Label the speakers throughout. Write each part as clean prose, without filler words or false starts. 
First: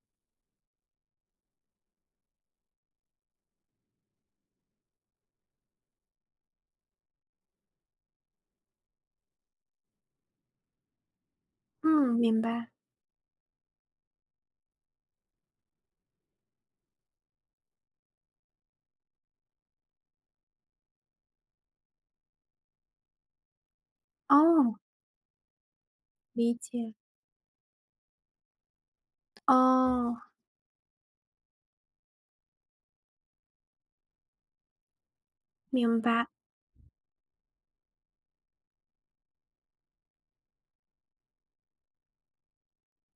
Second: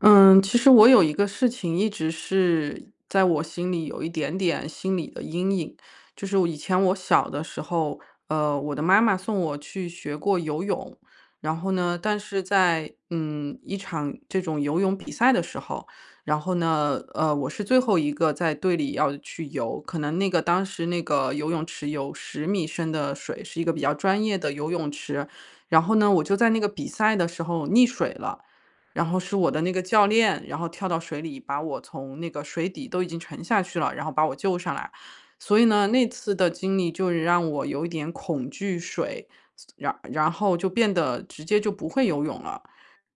Speaker 1: 嗯，其实我有一个事情一直是在我心里有一点点心理的阴影，就是我以前我小的时候，我的妈妈送我去学过游泳，然后呢，
Speaker 2: 嗯，
Speaker 1: 但
Speaker 2: 明
Speaker 1: 是
Speaker 2: 白。
Speaker 1: 在一场这种游泳比赛的时候，然后呢，我是最后一个在队里要去游，可能那个当时那个游泳池有10米深的水，是一个比较专业的游
Speaker 2: 哦，
Speaker 1: 泳池，然后呢，我就在
Speaker 2: 理
Speaker 1: 那个比
Speaker 2: 解。
Speaker 1: 赛的时候溺水了。然后是我的那个教
Speaker 2: 哦，
Speaker 1: 练，然后跳到水里，把我从那个水底都已经沉下去了，然后把我救上来。所以呢，
Speaker 2: 明
Speaker 1: 那
Speaker 2: 白，
Speaker 1: 次的经历就是让我有一点恐惧水，然后就变得直接就不会游泳了。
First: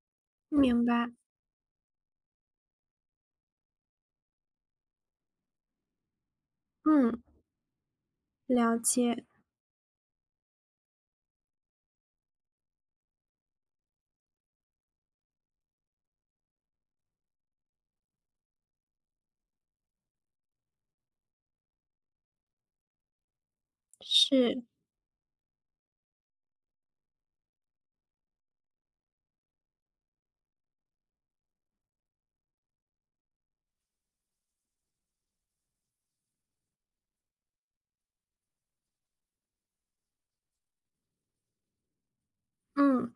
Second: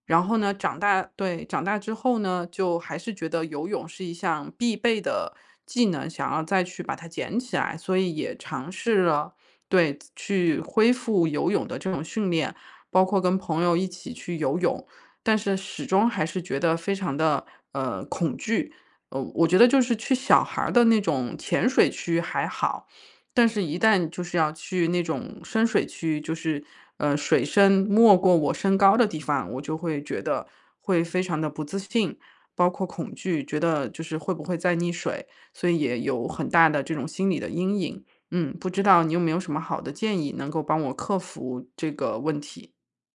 Speaker 1: 然后呢，
Speaker 2: 明白。
Speaker 1: 对，长大之后呢，就还是觉得游泳是一项必备的技能，想要再去把它
Speaker 2: 嗯，
Speaker 1: 捡起来，所以也尝
Speaker 2: 了
Speaker 1: 试
Speaker 2: 解，
Speaker 1: 了，对，去恢复游泳的这种训练，包括跟朋友一起去游泳，但是始终还是觉得非常的恐惧。我觉得就是去小孩儿的那种浅水区还好，但是一旦就是要
Speaker 2: 是，
Speaker 1: 去那种深水区，就是，水深没过我身高的地方，我就会觉得会非常的不自信，包括恐惧，觉得就是会不会再溺水，所以也有很大的这种心理的阴影。不知道你有没有什么好的建议能够帮我克服这个问题？
Speaker 2: 嗯。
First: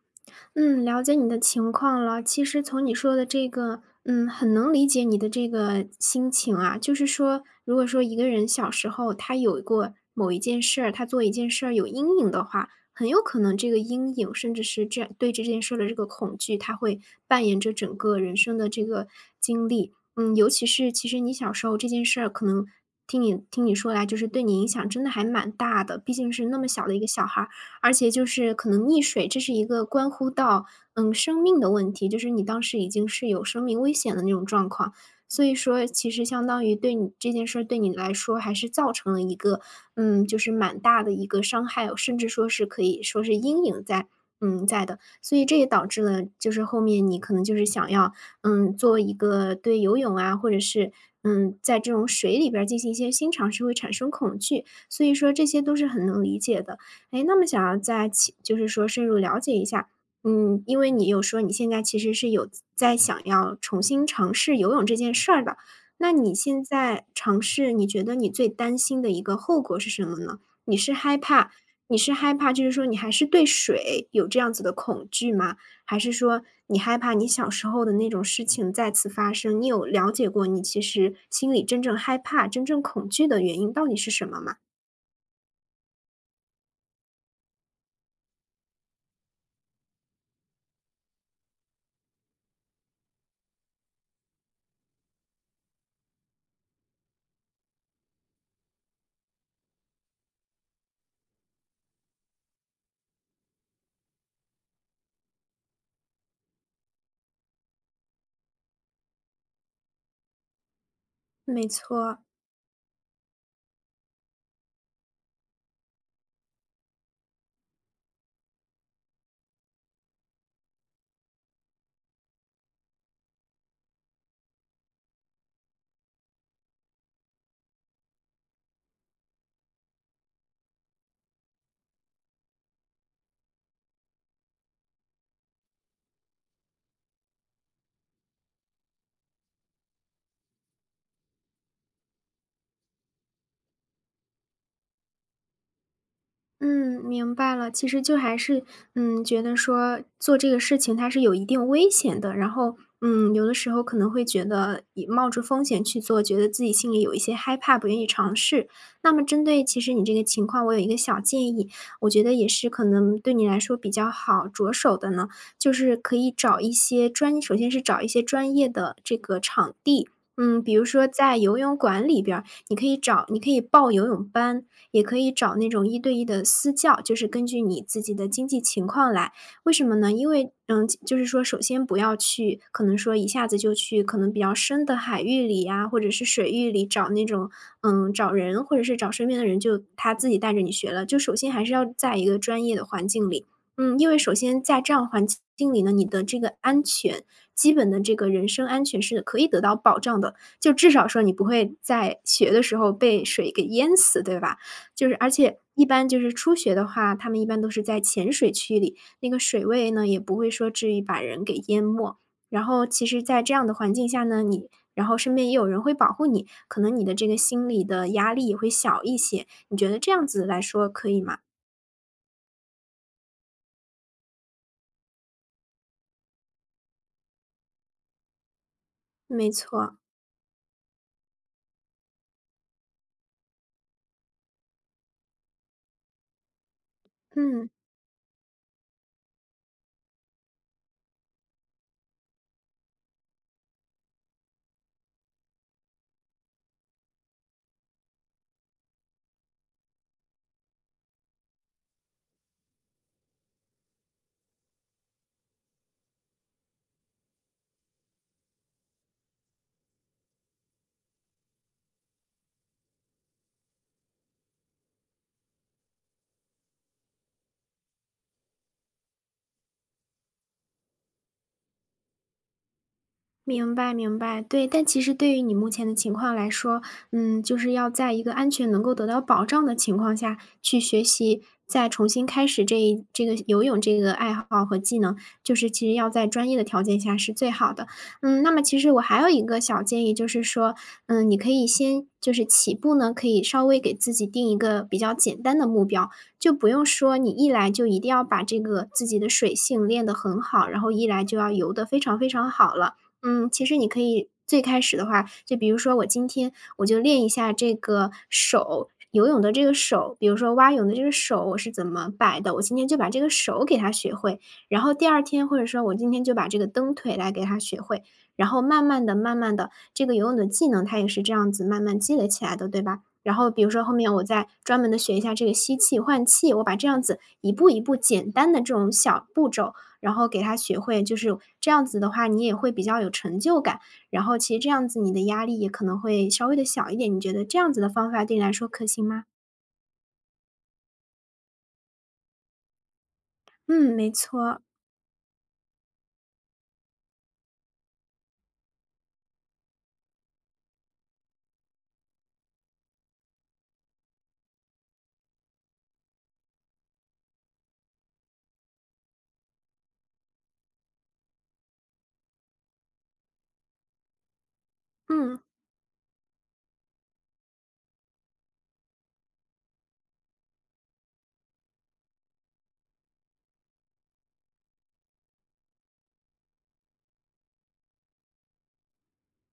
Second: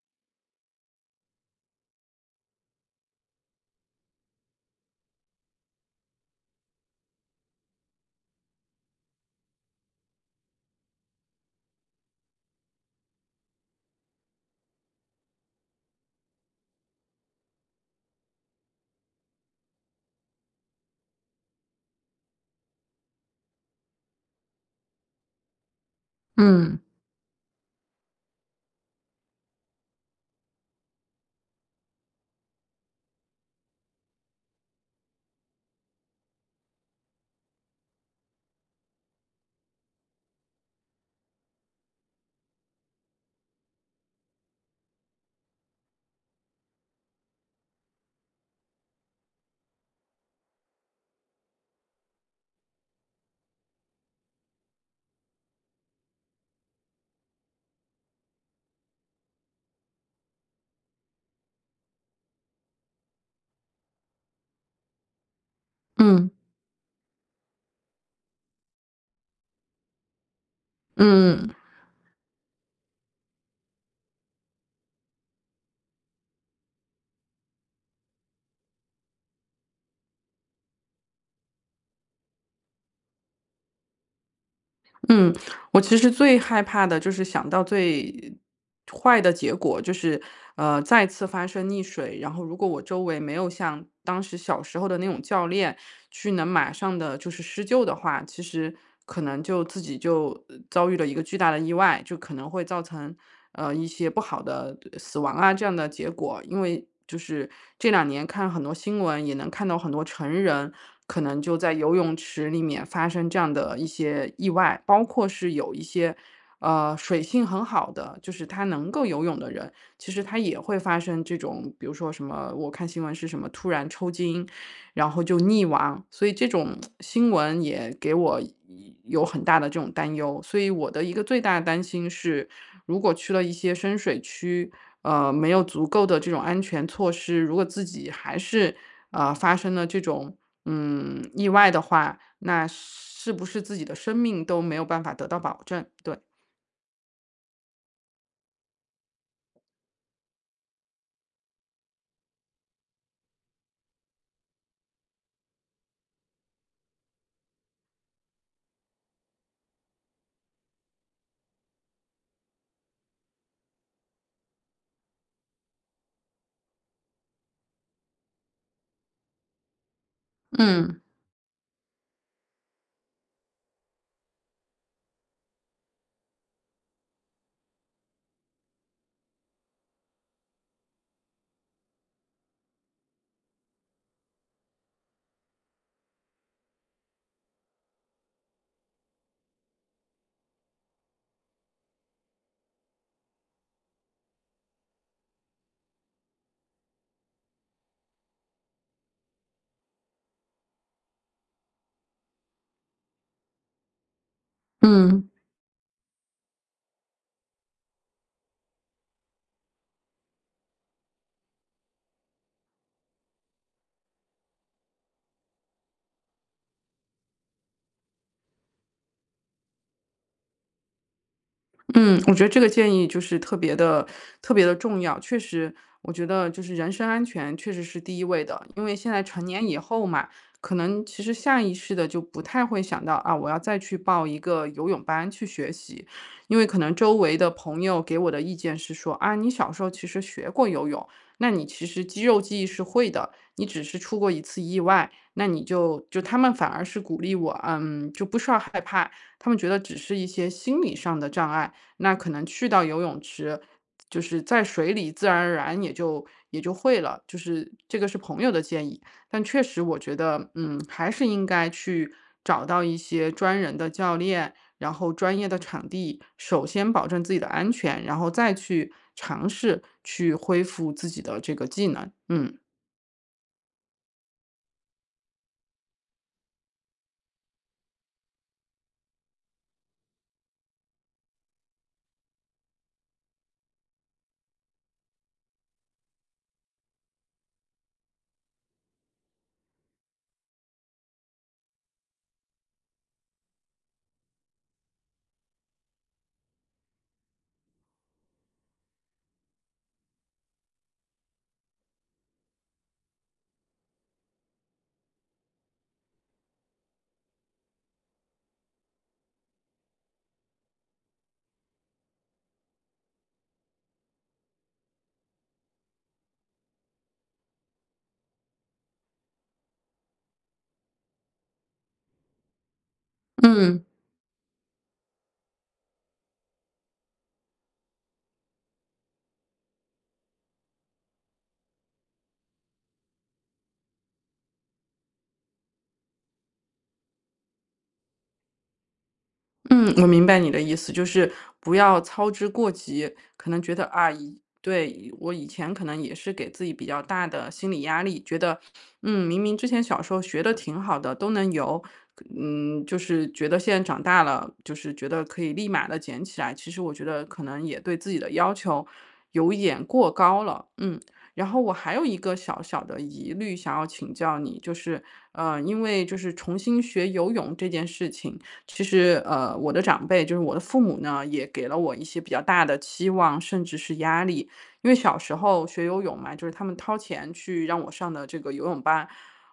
Speaker 2: 嗯，了解你的情况了。其实从你说的这个，很能理解你的这个心情啊。就是说，如果说一个人小时候他有过某一件事儿，他做一件事儿有阴影的话，很有可能这个阴影，甚至是这对这件事儿的这个恐惧，它会扮演着整个人生的这个经历。嗯，尤其是其实你小时候这件事儿，可能听你说来，就是对你影响真的还蛮大的。毕竟是那么
Speaker 1: 嗯，
Speaker 2: 小的一个小孩儿，而且就是可能溺水，这是一个关乎到，生命的问题，就是你当时已经是有生命危险的那种状况。所以说其实相当于对你这件事儿对你来说还是造成了一个，就是蛮大的一个伤害哦，甚至说是可以说是阴影在的。所以这也导致了就是后面你可能就是想要，做一个对游泳啊，或者是，在这种水里边儿进行一些新尝试会产生恐惧，所以说这些都是很能理解的。哎，那么想要再其就是说深入了解一下，因为你有说你现在其实是有在想要重新尝试游泳这件事儿的，那
Speaker 1: 嗯，
Speaker 2: 你现在尝试，你觉得你最担心的一个后果是什么呢？你是害怕
Speaker 1: 嗯。
Speaker 2: 你是害怕就是说你还是对水有这样子的恐惧吗？还是说你害怕你小时候的那种事情再次发生？你有了解过你其实心里真正害怕、真正恐惧的原因到底是什么吗？
Speaker 1: 嗯，我其实最害怕的就是想到最坏的结果，就是再次发生溺水。然后，如果我周围没有像当时小时候的那种教练去能马上的就是施救的话，其实可能就自己就遭遇了一个巨大的意外，就可能会造成一些不好的死亡啊这样的结果。因为就是这2年看很多新闻，也能看到很多成人可能就
Speaker 2: 没
Speaker 1: 在游泳
Speaker 2: 错。
Speaker 1: 池里面发生这样的一些意外，包括是有一些，水性很好的，就是他能够游泳的人，其实他也会发生这种，比如说什么，我看新闻是什么突然抽筋，然后就溺亡，所以这种新闻也给我有很大的这种担忧。所以我的一个最大的担心是，如果去了一些深水区，没有足够的这种安全措施，如果自己还是发生了这种意外的话，那是不是自己的生命都没有办法得到保证？对。
Speaker 2: 嗯，明白了。其实就还是，觉得说做这个事情它是有一定危险的，然后，有的时候可能会觉得以冒着风险去做，觉得自己心里有一些害怕，不愿意尝试。那么针对其实你这个情况，我有一个小建议，我觉得也是可能对你来说比较好着手的呢，就是可以找一些专，首先是找一些专业的这个场地。比如
Speaker 1: 嗯
Speaker 2: 说在游泳馆里边你可以报游泳班，也可以找那种一对一的私教，就是根据你自己的经济情况来。为什么呢？因为，就是说首先不要去可能说一下子就去可能比较深的海域里呀，或者是水域里找那种嗯，找人或者是找身边的人，就他自己带着你学了。就首先还是要在一个专业的环境里，因为首先在这样环境里呢，你的这个安全基本的这个人身安全是可以得到保障的。就至少说你不会在学的时候被水给淹死，对吧？就是
Speaker 1: 嗯。
Speaker 2: 而且一般就是初学的话，他们一般都是在浅水区里，那个水位呢也不会说至于把人给淹没。然后其实，在这样的环境下呢，你然后身边也有人会保护你，可能你的这个心理的压力也会小一些。你觉得这样子来说可以吗？
Speaker 1: 嗯，我觉得这个建议就是特别的、特别的重要。确实，我觉得就是人身安全确实是第一位的。因为现在成
Speaker 2: 没
Speaker 1: 年以
Speaker 2: 错，
Speaker 1: 后嘛，可能其实下意识的就不太会想到，啊，我要再去报一个游泳班去学习。因为可能周围的
Speaker 2: 嗯。
Speaker 1: 朋友给我的意见是说，啊，你小时候其实学过游泳，那你其实肌肉记忆是会的，你只是出过一次意外，那你就就他们反而是鼓励我，嗯，就不需要害怕，他们觉得只是一些心理上的障碍。那可能去到游泳池，就是在水里自然而然也就会了，就是这个是朋友的建议。但确实我觉得，还是应该去找到一些专人的教练，然后专业的场地，首先保证自己的安全，然后再去尝试去恢复自己的这个技能，嗯。
Speaker 2: 明白，明白，对。但其实对于你目前的情况来说，就是要在一个安全能够得到保障的情况下去学习，再重新开始这个游泳这个爱好和技能，就是其实要在专业的条件下是最好的。那么其实我还有一个小建议，就是说，你可以先就是起步呢，可以稍微给自己定一个比较简单的目标，就不用说你一来就一定要把这个自己的水性练得很好，然后一来就要游得非常非常好了。其实你可以最开始的话，就比如说我今天我就练一下这个手，游泳的这个手，比如说蛙泳的这个手我是怎么摆的，我今天就把这个手给它学会。然后第二天或者说我今天就把这个蹬腿来给它学会，然后慢慢的、慢慢的，这个游泳的技能它也是这样子慢慢积累起来的，对吧？然后比如
Speaker 1: 嗯。
Speaker 2: 说后面我再专门的学一下这个吸气换气，我把这样子一步一步简单的这种小步骤，然后给他学会，就是这样子的话，你也会比较有成就感。然后其实这样子你的压力也可能会稍微的小一点，你觉得这样子的方法对你来说可行吗？
Speaker 1: 嗯，我明白你的意思，就是不要操之过急。可能觉得
Speaker 2: 嗯，没
Speaker 1: 啊，
Speaker 2: 错，
Speaker 1: 对，我以前可能也是给自己比较大的心理压力，觉得，明明之前小时候学的挺好的，都能游，就是觉得现在长大了，就是觉得可以立马的捡起来。其实我觉得可能也对自己的要求有一点过高了，嗯。然后我还有一个小小的疑虑想要请教你，就是，
Speaker 2: 嗯，
Speaker 1: 因为就是重新学游泳这件事情。其实，我的长辈就是我的父母呢，也给了我一些比较大的期望，甚至是压力。因为小时候学游泳嘛，就是他们掏钱去让我上的这个游泳班，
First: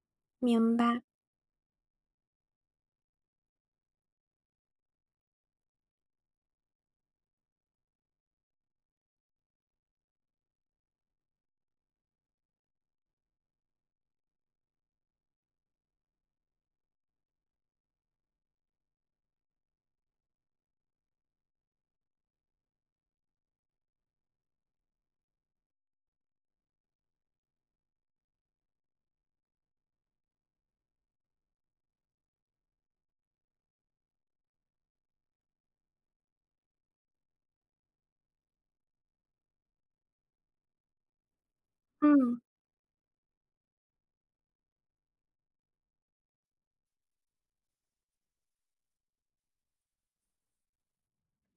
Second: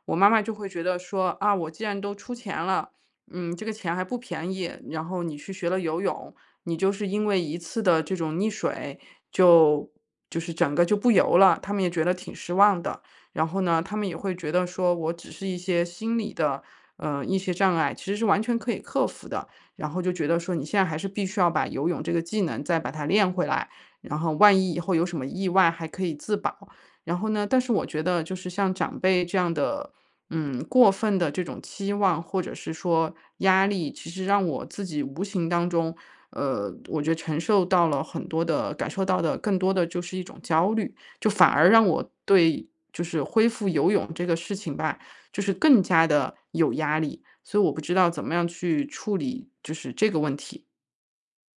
Speaker 1: 我妈妈就会
Speaker 2: 明
Speaker 1: 觉得
Speaker 2: 白，
Speaker 1: 说啊，我既然都出钱了，这个钱还不便宜，然后你去学了游泳，你就是因为一次的这种溺水，就就是整个就不游了，他们也觉得挺失望的。然后呢，他们也会觉得说我只是一些心理的。一些障碍，其实是完全可以克服的。然后就觉得说你现在还是必须要把游泳这个技能再把它练回来，然后万一以后有什么意外还可以自保。然后呢，但是我觉得就是像长辈这样的，过分的这种期望或者是说压力，其实让我自己无形当中，我觉得承受到了很多的，感受到的更多的就是一种焦虑，就反而让我
Speaker 2: 嗯。
Speaker 1: 对就是恢复游泳这个事情吧，就是更加的有压力，所以我不知道怎么样去处理就是这个问题。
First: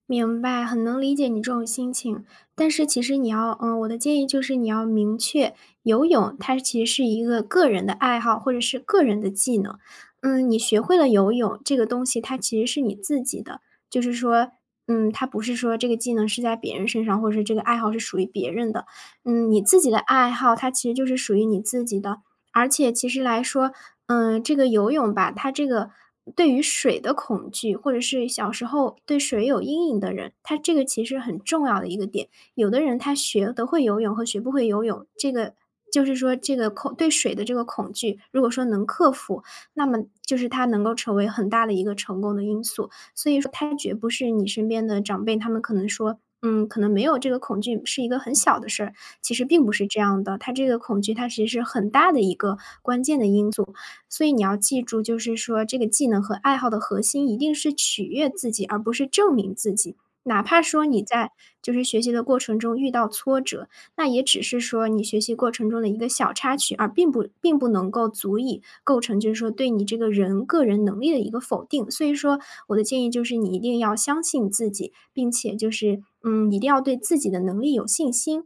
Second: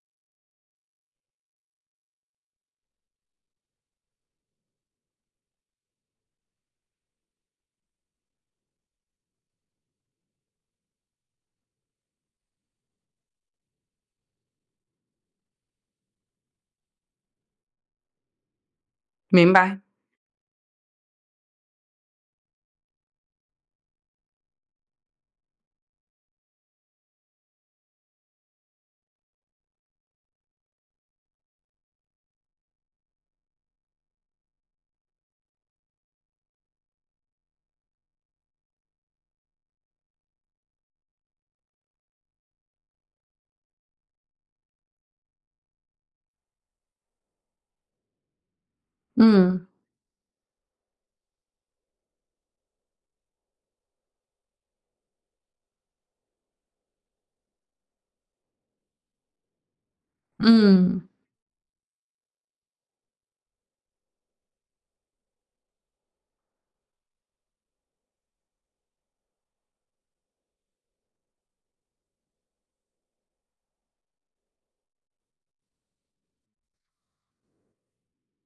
Speaker 2: 明白，很能理解你这种心情。但是其实你要，我的建议就是你要明确，游泳它其实是一个个人的爱好或者是个人的技能。你学会了游泳这个东西，它其实是你自己的，就是说，它不是说这个技能是在别人身上，或者是这个爱好是属于别人的。
Speaker 1: 明
Speaker 2: 你
Speaker 1: 白，
Speaker 2: 自己的爱好，它其实就是属于你自己的。而且其实来说，这个游泳吧，它这个对于水的恐惧，或者是小时候对水有阴影的人，他这个其实很重要的一个点。有的人他学得会游泳和学不会游泳，这个就是说这个对水的这个恐惧，如果说能克服，那么就是他能够成为很大的一个成功的因素。所以说，他绝不是你身边的长辈，他们可能说。可能没有这个恐惧是一个很小的事儿，其实并
Speaker 1: 嗯，
Speaker 2: 不是这样的。他这个恐惧，它其实是很大的一个关键的因素。所以你要记住，就是说这个技能和爱好的核心一定是取悦自己，而不是证明自己。哪怕说你
Speaker 1: 嗯。
Speaker 2: 在就是学习的过程中遇到挫折，那也只是说你学习过程中的一个小插曲，而并不能够足以构成就是说对你这个人个人能力的一个否定。所以说，我的建议就是你一定要相信自己，并且就是一定要对自己的能力有信心。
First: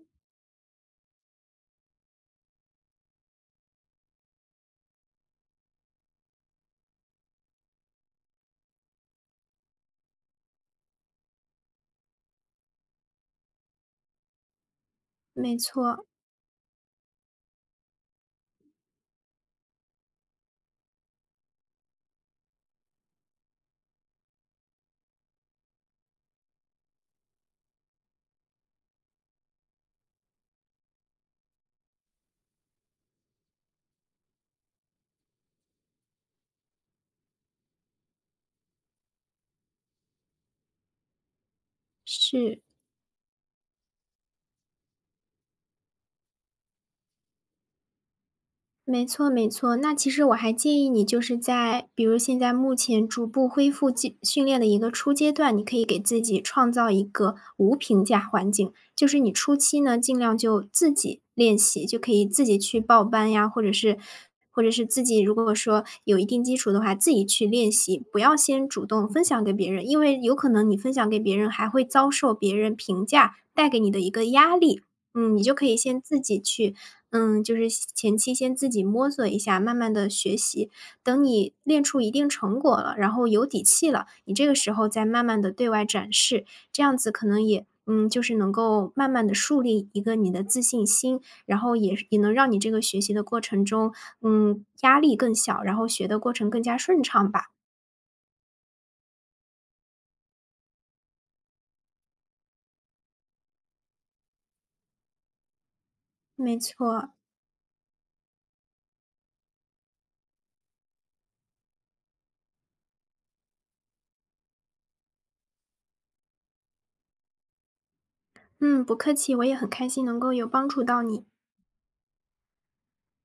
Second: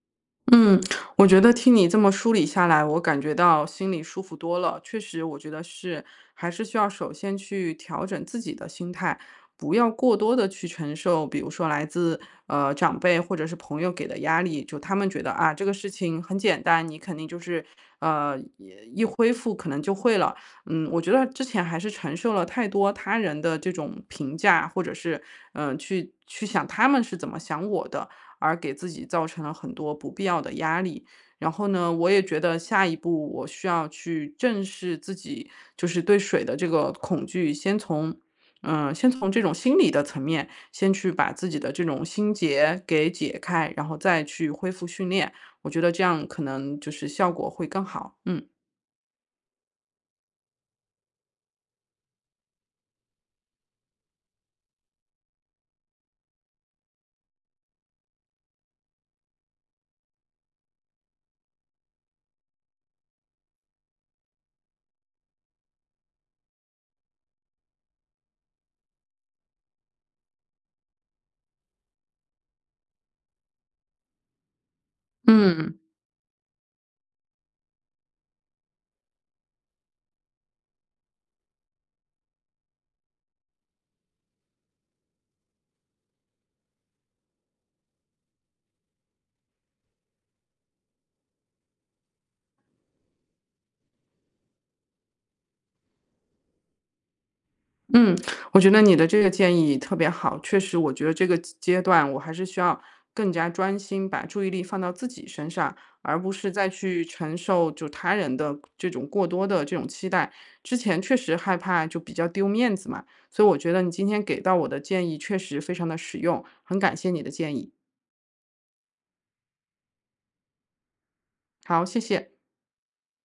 Speaker 1: 嗯，我觉得听你这么梳理下来，我感觉到心里舒服多了。确实，我觉得是还是需要首先去调整自己的心态，不要过多的去承受，比如说来自长辈或者是朋友给的压力，就他们觉得啊
Speaker 2: 没
Speaker 1: 这个事
Speaker 2: 错，
Speaker 1: 情很简单，你肯定就是呃一一恢复可能就会了。我觉得之前还是承受了太多他人的这种评价，或者是去想他们是怎么想我的。而给自己造成了很多不必要的压力。然后呢，我也觉得下一步我需要去正视自己，就是对水的这个恐惧，先从这种心理的层面，先去把自己的这种心
Speaker 2: 是。
Speaker 1: 结给解开，然后再去恢复训练。我觉得这样可能就是效果会更好。嗯。
Speaker 2: 没错没错，那其实我还建议你就是在比如现在目前逐步恢复训练的一个初阶段，你可以给自己创造一个无评价环境，就是你初期呢尽量就自己练习，就可以自己去报班呀，或者是自己如果说有一定基础的话，自己去练习，不要先主动分享给别人，因为有可能你分享给别人还会遭受别人评价带给你的一个压力。你就可以
Speaker 1: 嗯，
Speaker 2: 先自己去嗯，就是先前期先自己摸索一下，慢慢的学习。等你练出一定成果了，然后有底气了，你这个时候再慢慢的对外展示，这样子可能就是能够慢慢的树立一个你的自信心，然后也能让你这个学习的过程中，压力更小，然后学的过程更加顺畅吧。
Speaker 1: 嗯，我觉得你的这个建议特别好。确实，我觉得这个阶段我还是需要更加专心，把注意力放到自己身上，而不是
Speaker 2: 没
Speaker 1: 再去
Speaker 2: 错，
Speaker 1: 承受就他人的这种过多的这种期待。之前确实害怕就比较丢面子嘛，所以我觉得你今天给到我的建议确实非常的实用，很感谢你的建议。
Speaker 2: 嗯，不客气，我也很开心能够有帮助到你。
Speaker 1: 好，谢谢。